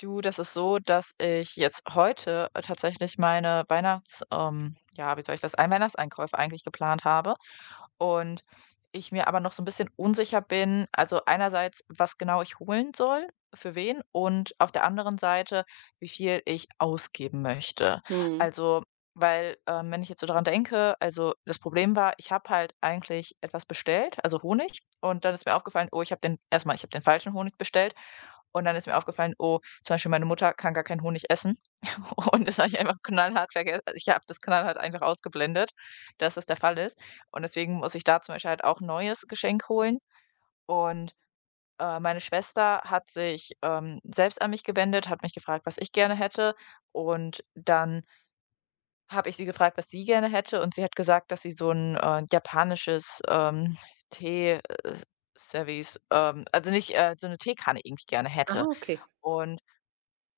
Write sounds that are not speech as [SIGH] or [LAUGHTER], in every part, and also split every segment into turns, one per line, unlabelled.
Du, das ist so, dass ich jetzt heute tatsächlich meine Weihnachts, ja, wie soll ich das, ein Weihnachtseinkäufe eigentlich geplant habe. Und ich mir aber noch so ein bisschen unsicher bin, also einerseits, was genau ich holen soll, für wen, und auf der anderen Seite, wie viel ich ausgeben möchte.
Mhm.
Also, weil, wenn ich jetzt so daran denke, also das Problem war, ich habe halt eigentlich etwas bestellt, also Honig, und dann ist mir aufgefallen, oh, erstmal, ich habe den falschen Honig bestellt. Und dann ist mir aufgefallen, oh, zum Beispiel meine Mutter kann gar keinen Honig essen. [LAUGHS] Und das habe ich einfach knallhart vergessen. Also ich habe das knallhart einfach ausgeblendet, dass das der Fall ist. Und deswegen muss ich da zum Beispiel halt auch 'n neues Geschenk holen. Und, meine Schwester hat sich, selbst an mich gewendet, hat mich gefragt, was ich gerne hätte. Und dann habe ich sie gefragt, was sie gerne hätte. Und sie hat gesagt, dass sie so ein japanisches, Tee, Service also nicht, so eine Teekanne irgendwie gerne
Ah,
hätte.
okay.
Und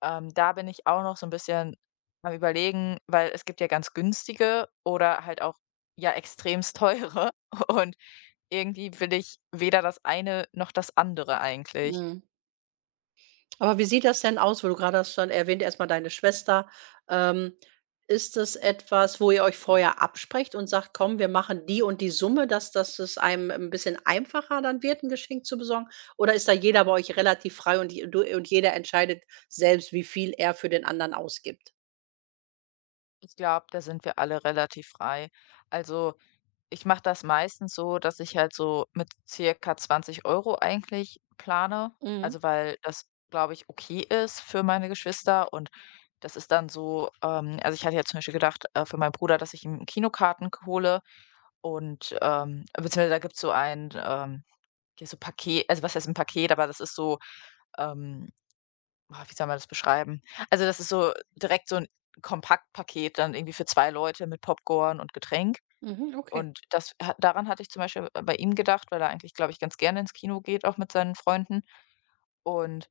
da bin ich auch noch so ein bisschen am Überlegen, weil es gibt ja ganz günstige oder halt auch, ja, extremst teure [LAUGHS] und irgendwie will ich weder das eine noch das andere eigentlich.
Mhm. Aber wie sieht das denn aus, wo du gerade hast schon erwähnt, erstmal deine Schwester. Ähm, Ist das etwas, wo ihr euch vorher absprecht und sagt: „Komm, wir machen die und die Summe", dass es einem ein bisschen einfacher dann wird, ein Geschenk zu besorgen? Oder ist da jeder bei euch relativ frei und je du und jeder entscheidet selbst, wie viel er für den anderen ausgibt?
Ich glaube, da sind wir alle relativ frei. Also, ich mache das meistens so, dass ich halt so mit circa 20 € eigentlich plane,
Mhm,
also, weil das, glaube ich, okay ist für meine Geschwister. Und das ist dann so also, ich hatte jetzt zum Beispiel gedacht, für meinen Bruder, dass ich ihm Kinokarten hole. Und, beziehungsweise da gibt's so ein, ja, so Paket, also, was heißt ein Paket, aber das ist so, ähm wie soll man das beschreiben? Also, das ist so direkt so ein Kompaktpaket dann irgendwie für 2 Leute mit Popcorn und Getränk.
mhm, okay.
Und das ha daran hatte ich zum Beispiel bei ihm gedacht, weil er eigentlich, glaube ich, ganz gerne ins Kino geht, auch mit seinen Freunden. Und,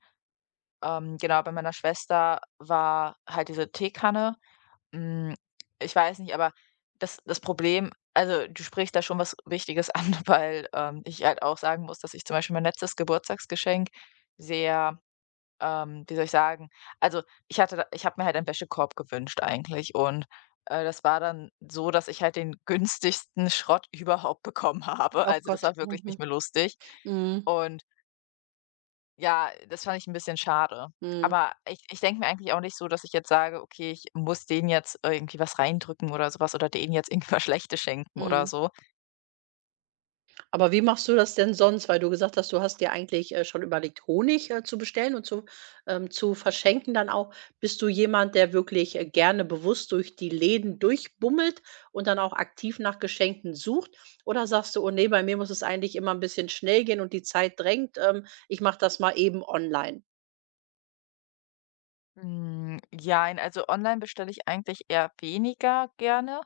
genau, bei meiner Schwester war halt diese Teekanne. hm, Ich weiß nicht, aber das Problem, also, du sprichst da schon was Wichtiges [LAUGHS] an, weil, ich halt auch sagen muss, dass ich zum Beispiel mein letztes Geburtstagsgeschenk sehr, wie soll ich sagen, also, ich hatte da ich habe mir halt einen Wäschekorb gewünscht eigentlich. Und, das war dann so, dass ich halt den günstigsten Schrott [LAUGHS] überhaupt bekommen habe.
Ach
Also, das
Gott.
war wirklich nicht
Mhm.
mehr lustig
Mhm.
und ja, das fand ich ein bisschen schade.
Mhm.
Aber ich denke mir eigentlich auch nicht so, dass ich jetzt sage: „Okay, ich muss denen jetzt irgendwie was reindrücken oder sowas oder denen jetzt irgendwas [LAUGHS] Schlechtes schenken oder
Mhm.
so.“
Aber wie machst du das denn sonst? Weil du gesagt hast, du hast dir eigentlich, schon überlegt, Honig, zu bestellen und zu verschenken dann auch. Bist du jemand, der wirklich, gerne bewusst durch die Läden durchbummelt und dann auch aktiv nach Geschenken sucht? Oder sagst du: „Oh nee, bei mir muss es eigentlich immer ein bisschen schnell gehen und die Zeit drängt. Ich mache das mal eben online?"
Hm, jein, also online bestelle ich eigentlich eher weniger gerne,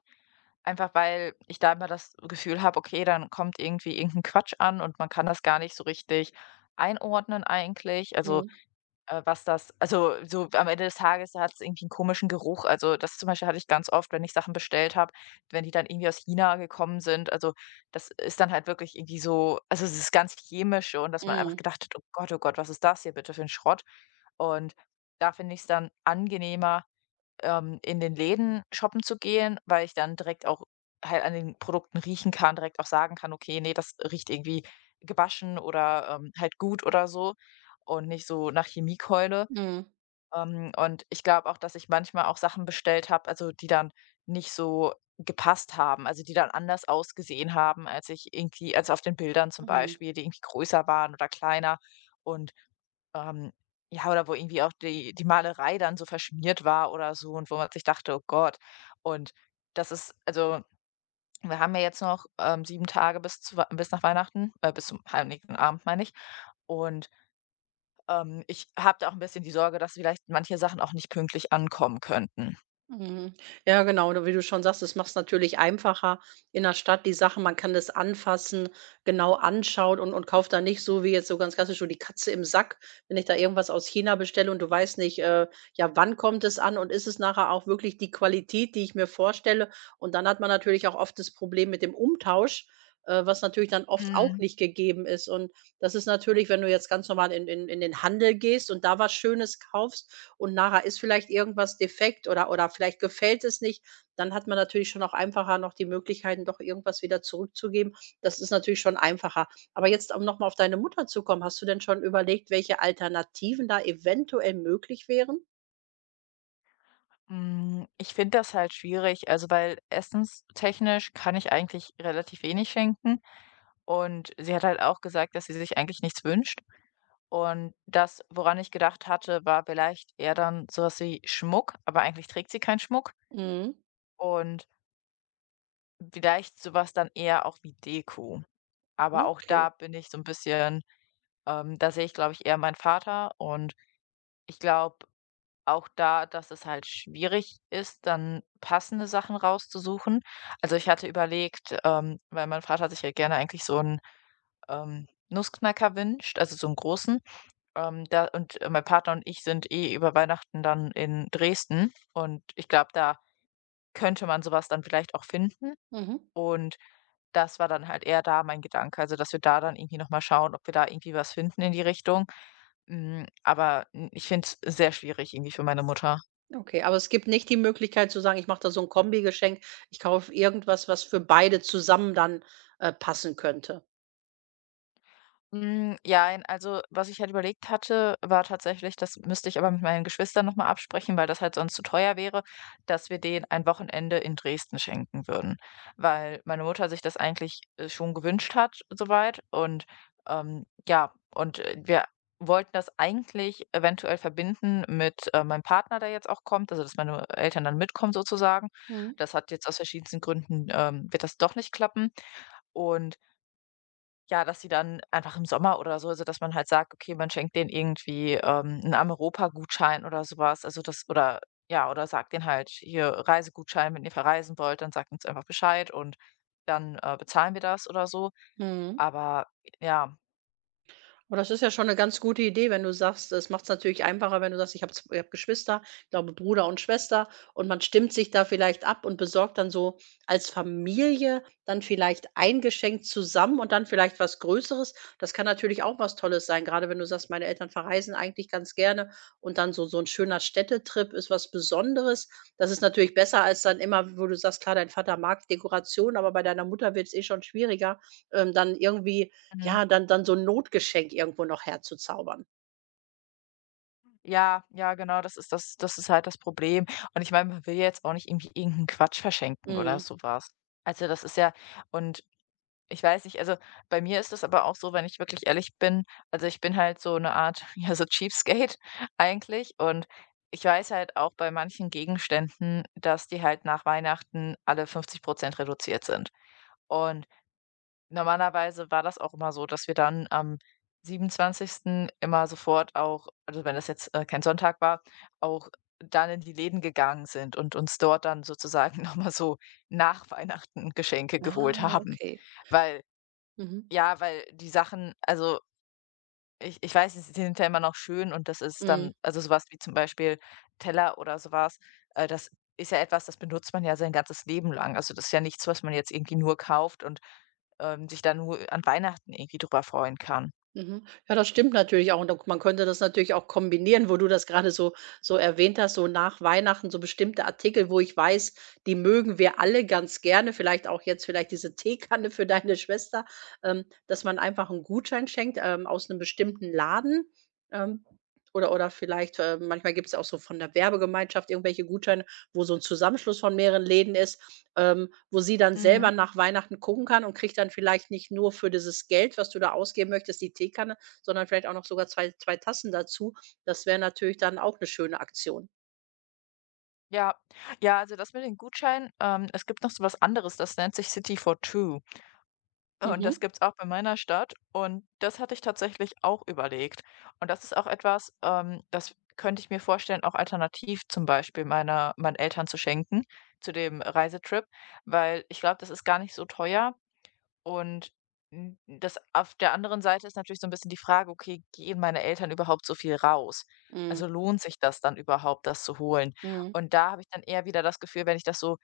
einfach weil ich da immer das Gefühl habe, okay, dann kommt irgendwie irgendein Quatsch an und man kann das gar nicht so richtig einordnen eigentlich. Also,
Mhm.
Was das, also, so am Ende des Tages hat es irgendwie einen komischen Geruch. Also, das zum Beispiel hatte ich ganz oft, wenn ich Sachen bestellt habe, wenn die dann irgendwie aus China gekommen sind. Also, das ist dann halt wirklich irgendwie so, also, es ist ganz chemisch und dass man einfach
Mhm.
gedacht hat: „Oh Gott, oh Gott, was ist das hier bitte für ein Schrott?“ Und da finde ich's dann angenehmer, in den Läden shoppen zu gehen, weil ich dann direkt auch halt an den Produkten riechen kann, direkt auch sagen kann: „Okay, nee, das riecht irgendwie gewaschen oder, halt gut“ oder so und nicht so nach Chemiekeule.
Mhm.
Und ich glaube auch, dass ich manchmal auch Sachen bestellt habe, also die dann nicht so gepasst haben, also die dann anders ausgesehen haben, als ich irgendwie, als auf den Bildern zum
Mhm.
Beispiel, die irgendwie größer waren oder kleiner. Und ähm, ja, oder wo irgendwie auch die Malerei dann so verschmiert war oder so und wo man sich dachte, oh Gott. Und das ist, also wir haben ja jetzt noch 7 Tage bis nach Weihnachten, bis zum Heiligen Abend, meine ich. Und ich habe da auch ein bisschen die Sorge, dass vielleicht manche Sachen auch nicht pünktlich ankommen könnten.
Mhm. Ja, genau, oder wie du schon sagst, es macht's natürlich einfacher in der Stadt die Sachen. Man kann das anfassen, genau anschaut und kauft da nicht so wie jetzt so ganz klassisch so die Katze im Sack, wenn ich da irgendwas aus China bestelle und du weißt nicht, ja, wann kommt es an und ist es nachher auch wirklich die Qualität, die ich mir vorstelle? Und dann hat man natürlich auch oft das Problem mit dem Umtausch, was natürlich dann oft auch
Mhm.
nicht gegeben ist. Und das ist natürlich, wenn du jetzt ganz normal in den Handel gehst und da was Schönes kaufst, und nachher ist vielleicht irgendwas defekt oder vielleicht gefällt es nicht, dann hat man natürlich schon auch einfacher noch die Möglichkeiten, doch irgendwas wieder zurückzugeben. Das ist natürlich schon einfacher. Aber jetzt, um noch mal auf deine Mutter zu kommen, hast du denn schon überlegt, welche Alternativen da eventuell möglich wären?
Hm, ich finde das halt schwierig, also, weil essenstechnisch kann ich eigentlich relativ wenig schenken und sie hat halt auch gesagt, dass sie sich eigentlich nichts wünscht, und das, woran ich gedacht hatte, war vielleicht eher dann so was wie Schmuck, aber eigentlich trägt sie keinen Schmuck
Mhm.
und vielleicht sowas dann eher auch wie Deko. Aber auch
Okay.
da bin ich so ein bisschen, da sehe ich, glaube ich, eher meinen Vater und ich glaube auch da, dass es halt schwierig ist, dann passende Sachen rauszusuchen. Also, ich hatte überlegt, weil mein Vater sich ja gerne eigentlich so einen, Nussknacker wünscht, also so einen großen. Da und mein Partner und ich sind eh über Weihnachten dann in Dresden und ich glaube, da könnte man sowas dann vielleicht auch finden.
Mhm.
Und das war dann halt eher da mein Gedanke, also, dass wir da dann irgendwie noch mal schauen, ob wir da irgendwie was finden in die Richtung. Aber ich finde es sehr schwierig irgendwie für meine Mutter.
Okay, aber es gibt nicht die Möglichkeit zu sagen: „Ich mache da so 'n Kombigeschenk. Ich kaufe irgendwas, was für beide zusammen dann, passen könnte."
Ja, jein, also was ich halt überlegt hatte, war tatsächlich, das müsste ich aber mit meinen Geschwistern noch mal absprechen, weil das halt sonst zu teuer wäre, dass wir denen ein Wochenende in Dresden schenken würden. Weil meine Mutter sich das eigentlich, schon gewünscht hat soweit und, ja, und, wir wollten das eigentlich eventuell verbinden mit, meinem Partner, der jetzt auch kommt, also dass meine Eltern dann mitkommen sozusagen.
Mhm.
Das hat jetzt aus verschiedensten Gründen, wird das doch nicht klappen, und ja, dass sie dann einfach im Sommer oder so, also, dass man halt sagt, okay, man schenkt denen irgendwie, 'n Ameropa-Gutschein oder sowas. Also, das, oder ja, oder sagt denen halt: „Hier, Reisegutschein, wenn ihr verreisen wollt, dann sagt uns einfach Bescheid und dann, bezahlen wir das“ oder so.
Mhm.
Aber ja,
Aber das ist ja schon eine ganz gute Idee, wenn du sagst, es macht es natürlich einfacher, wenn du sagst: „Ich habe Geschwister, ich glaube Bruder und Schwester" und man stimmt sich da vielleicht ab und besorgt dann so als Familie dann vielleicht ein Geschenk zusammen und dann vielleicht was Größeres. Das kann natürlich auch was Tolles sein, gerade wenn du sagst: „Meine Eltern verreisen eigentlich ganz gerne" und dann so ein schöner Städtetrip ist was Besonderes. Das ist natürlich besser als dann immer, wo du sagst, klar, dein Vater mag Dekoration, aber bei deiner Mutter wird es eh schon schwieriger, dann irgendwie
mhm.
ja, dann so 'n Notgeschenk irgendwo noch herzuzaubern.
Ja, ja, genau, das ist das, das ist halt das Problem. Und ich meine, man will jetzt auch nicht irgendwie irgendeinen Quatsch verschenken oder
Mhm.
sowas. Also, das ist ja. Und ich weiß nicht, also, bei mir ist das aber auch so, wenn ich wirklich ehrlich bin, also, ich bin halt so eine Art, [LAUGHS] ja, so Cheapskate [LAUGHS] eigentlich. Und ich weiß halt auch bei manchen Gegenständen, dass die halt nach Weihnachten alle 50 reduziert sind. Und normalerweise war das auch immer so, dass wir dann am 27. immer sofort auch, also, wenn das jetzt, kein Sonntag war, auch dann in die Läden gegangen sind und uns dort dann sozusagen [LAUGHS] noch mal so nach Weihnachten Geschenke
Ah,
geholt haben.
okay.
Weil
Mhm.
ja, weil die Sachen, also, ich weiß, sie sind ja immer noch schön und das ist
Mhm,
dann, also, sowas wie zum Beispiel Teller oder sowas. Das ist ja etwas, das benutzt man ja sein ganzes Leben lang. Also, das ist ja nichts, was man jetzt irgendwie nur kauft und, sich dann nur an Weihnachten irgendwie drüber freuen kann.
mhm. Ja, das stimmt natürlich auch, und da man könnte das natürlich auch kombinieren, wo du das gerade so erwähnt hast, so nach Weihnachten so bestimmte Artikel, wo ich weiß, die mögen wir alle ganz gerne, vielleicht auch jetzt vielleicht diese Teekanne für deine Schwester, dass man einfach einen Gutschein schenkt, aus einem bestimmten Laden, ähm, oder vielleicht, manchmal gibt es auch so von der Werbegemeinschaft irgendwelche Gutscheine, wo so 'n Zusammenschluss von mehreren Läden ist, wo sie dann selber
Mhm.
nach Weihnachten gucken kann und kriegt dann vielleicht nicht nur für dieses Geld, was du da ausgeben möchtest, die Teekanne, sondern vielleicht auch noch sogar zwei Tassen dazu. Das wäre natürlich dann auch 'ne schöne Aktion.
Ja. Ja, also, das mit den Gutscheinen, es gibt noch so was anderes, das nennt sich City for Two. Und das
Mhm.
gibt's auch bei meiner Stadt und das hatte ich tatsächlich auch überlegt. Und das ist auch etwas, das könnte ich mir vorstellen, auch alternativ zum Beispiel meiner meinen Eltern zu schenken, zu dem Reisetrip, weil ich glaube, das ist gar nicht so teuer, und n das auf der anderen Seite ist natürlich so ein bisschen die Frage: „Okay, gehen meine Eltern überhaupt so viel raus?
Mhm.
Also, lohnt sich das dann überhaupt, das zu holen?“
Mhm.
Und da habe ich dann eher wieder das Gefühl, wenn ich das so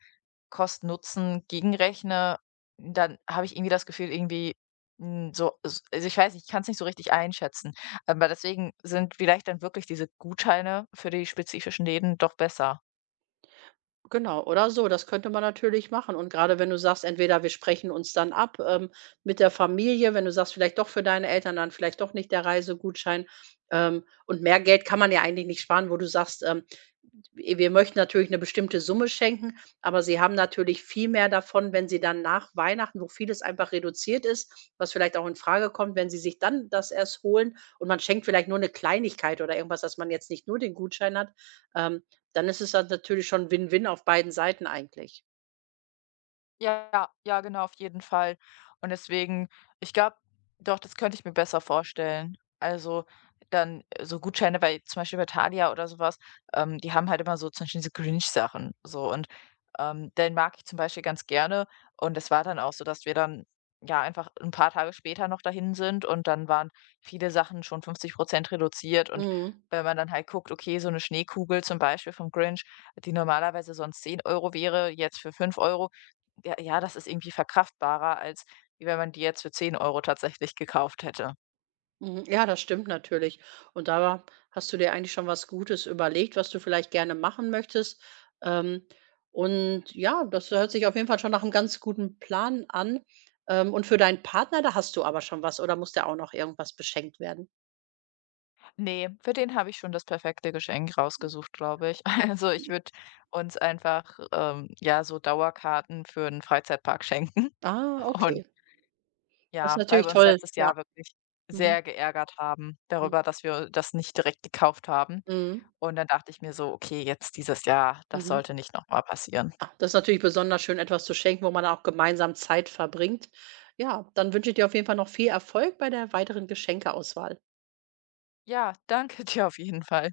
Kosten-Nutzen gegenrechne, dann habe ich irgendwie das Gefühl, irgendwie, hm, so s also, ich weiß nicht, ich kann es nicht so richtig einschätzen. Aber deswegen sind vielleicht dann wirklich diese Gutscheine für die spezifischen Läden doch besser.
Genau, oder so, das könnte man natürlich machen. Und gerade wenn du sagst, entweder wir sprechen uns dann ab, mit der Familie, wenn du sagst, vielleicht doch für deine Eltern, dann vielleicht doch nicht der Reisegutschein. Und mehr Geld kann man ja eigentlich nicht sparen, wo du sagst, w wir möchten natürlich eine bestimmte Summe schenken, aber sie haben natürlich viel mehr davon, wenn sie dann nach Weihnachten, wo vieles einfach reduziert ist, was vielleicht auch in Frage kommt, wenn sie sich dann das erst holen und man schenkt vielleicht nur eine Kleinigkeit oder irgendwas, dass man jetzt nicht nur den Gutschein hat. Ähm, Dann ist es dann natürlich schon Win-Win auf beiden Seiten eigentlich.
Ja, ja, genau, auf jeden Fall. Und deswegen, ich glaube, doch, das könnte ich mir besser vorstellen. Also dann, so Gutscheine, weil zum Beispiel bei Thalia oder sowas, die haben halt immer so zum Beispiel diese Grinch-Sachen so, und, den mag ich zum Beispiel ganz gerne und es war dann auch so, dass wir dann, ja, einfach ein paar Tage später noch dahin sind und dann waren viele Sachen schon 50 reduziert. Und
Mhm.
wenn man dann halt guckt, okay, so eine Schneekugel zum Beispiel vom Grinch, die normalerweise sonst 10 € wäre, jetzt für 5 €, ja, ja, das ist irgendwie verkraftbarer, als wie wenn man die jetzt für 10 € tatsächlich gekauft hätte.
Mhm. Ja, das stimmt natürlich. Und da hast du dir eigentlich schon was Gutes überlegt, was du vielleicht gerne machen möchtest. Ähm, und ja, das hört sich auf jeden Fall schon nach einem ganz guten Plan an. Und für deinen Partner, da hast du aber schon was oder muss der auch noch irgendwas beschenkt werden?
Ne, für den habe ich schon das perfekte Geschenk rausgesucht, glaube ich. [LAUGHS] Also, ich würde uns einfach, ja, so Dauerkarten für einen Freizeitpark schenken
Ah,
[LAUGHS] und
okay. Das ist
ja, weil
natürlich
wir uns
toll.
letztes
Ja.
Jahr wirklich
Mhm.
sehr geärgert haben
Mhm.
darüber, dass wir das nicht direkt gekauft haben.
Mhm.
Und dann dachte ich mir so: „Okay, jetzt dieses Jahr, das
Mhm.
sollte nicht noch mal passieren.“
Ah, das ist natürlich besonders schön, etwas zu schenken, wo man auch gemeinsam Zeit verbringt. Ja, dann wünsche ich dir auf jeden Fall noch viel Erfolg bei der weiteren Geschenkeauswahl.
Ja, danke [LAUGHS] dir auf jeden Fall.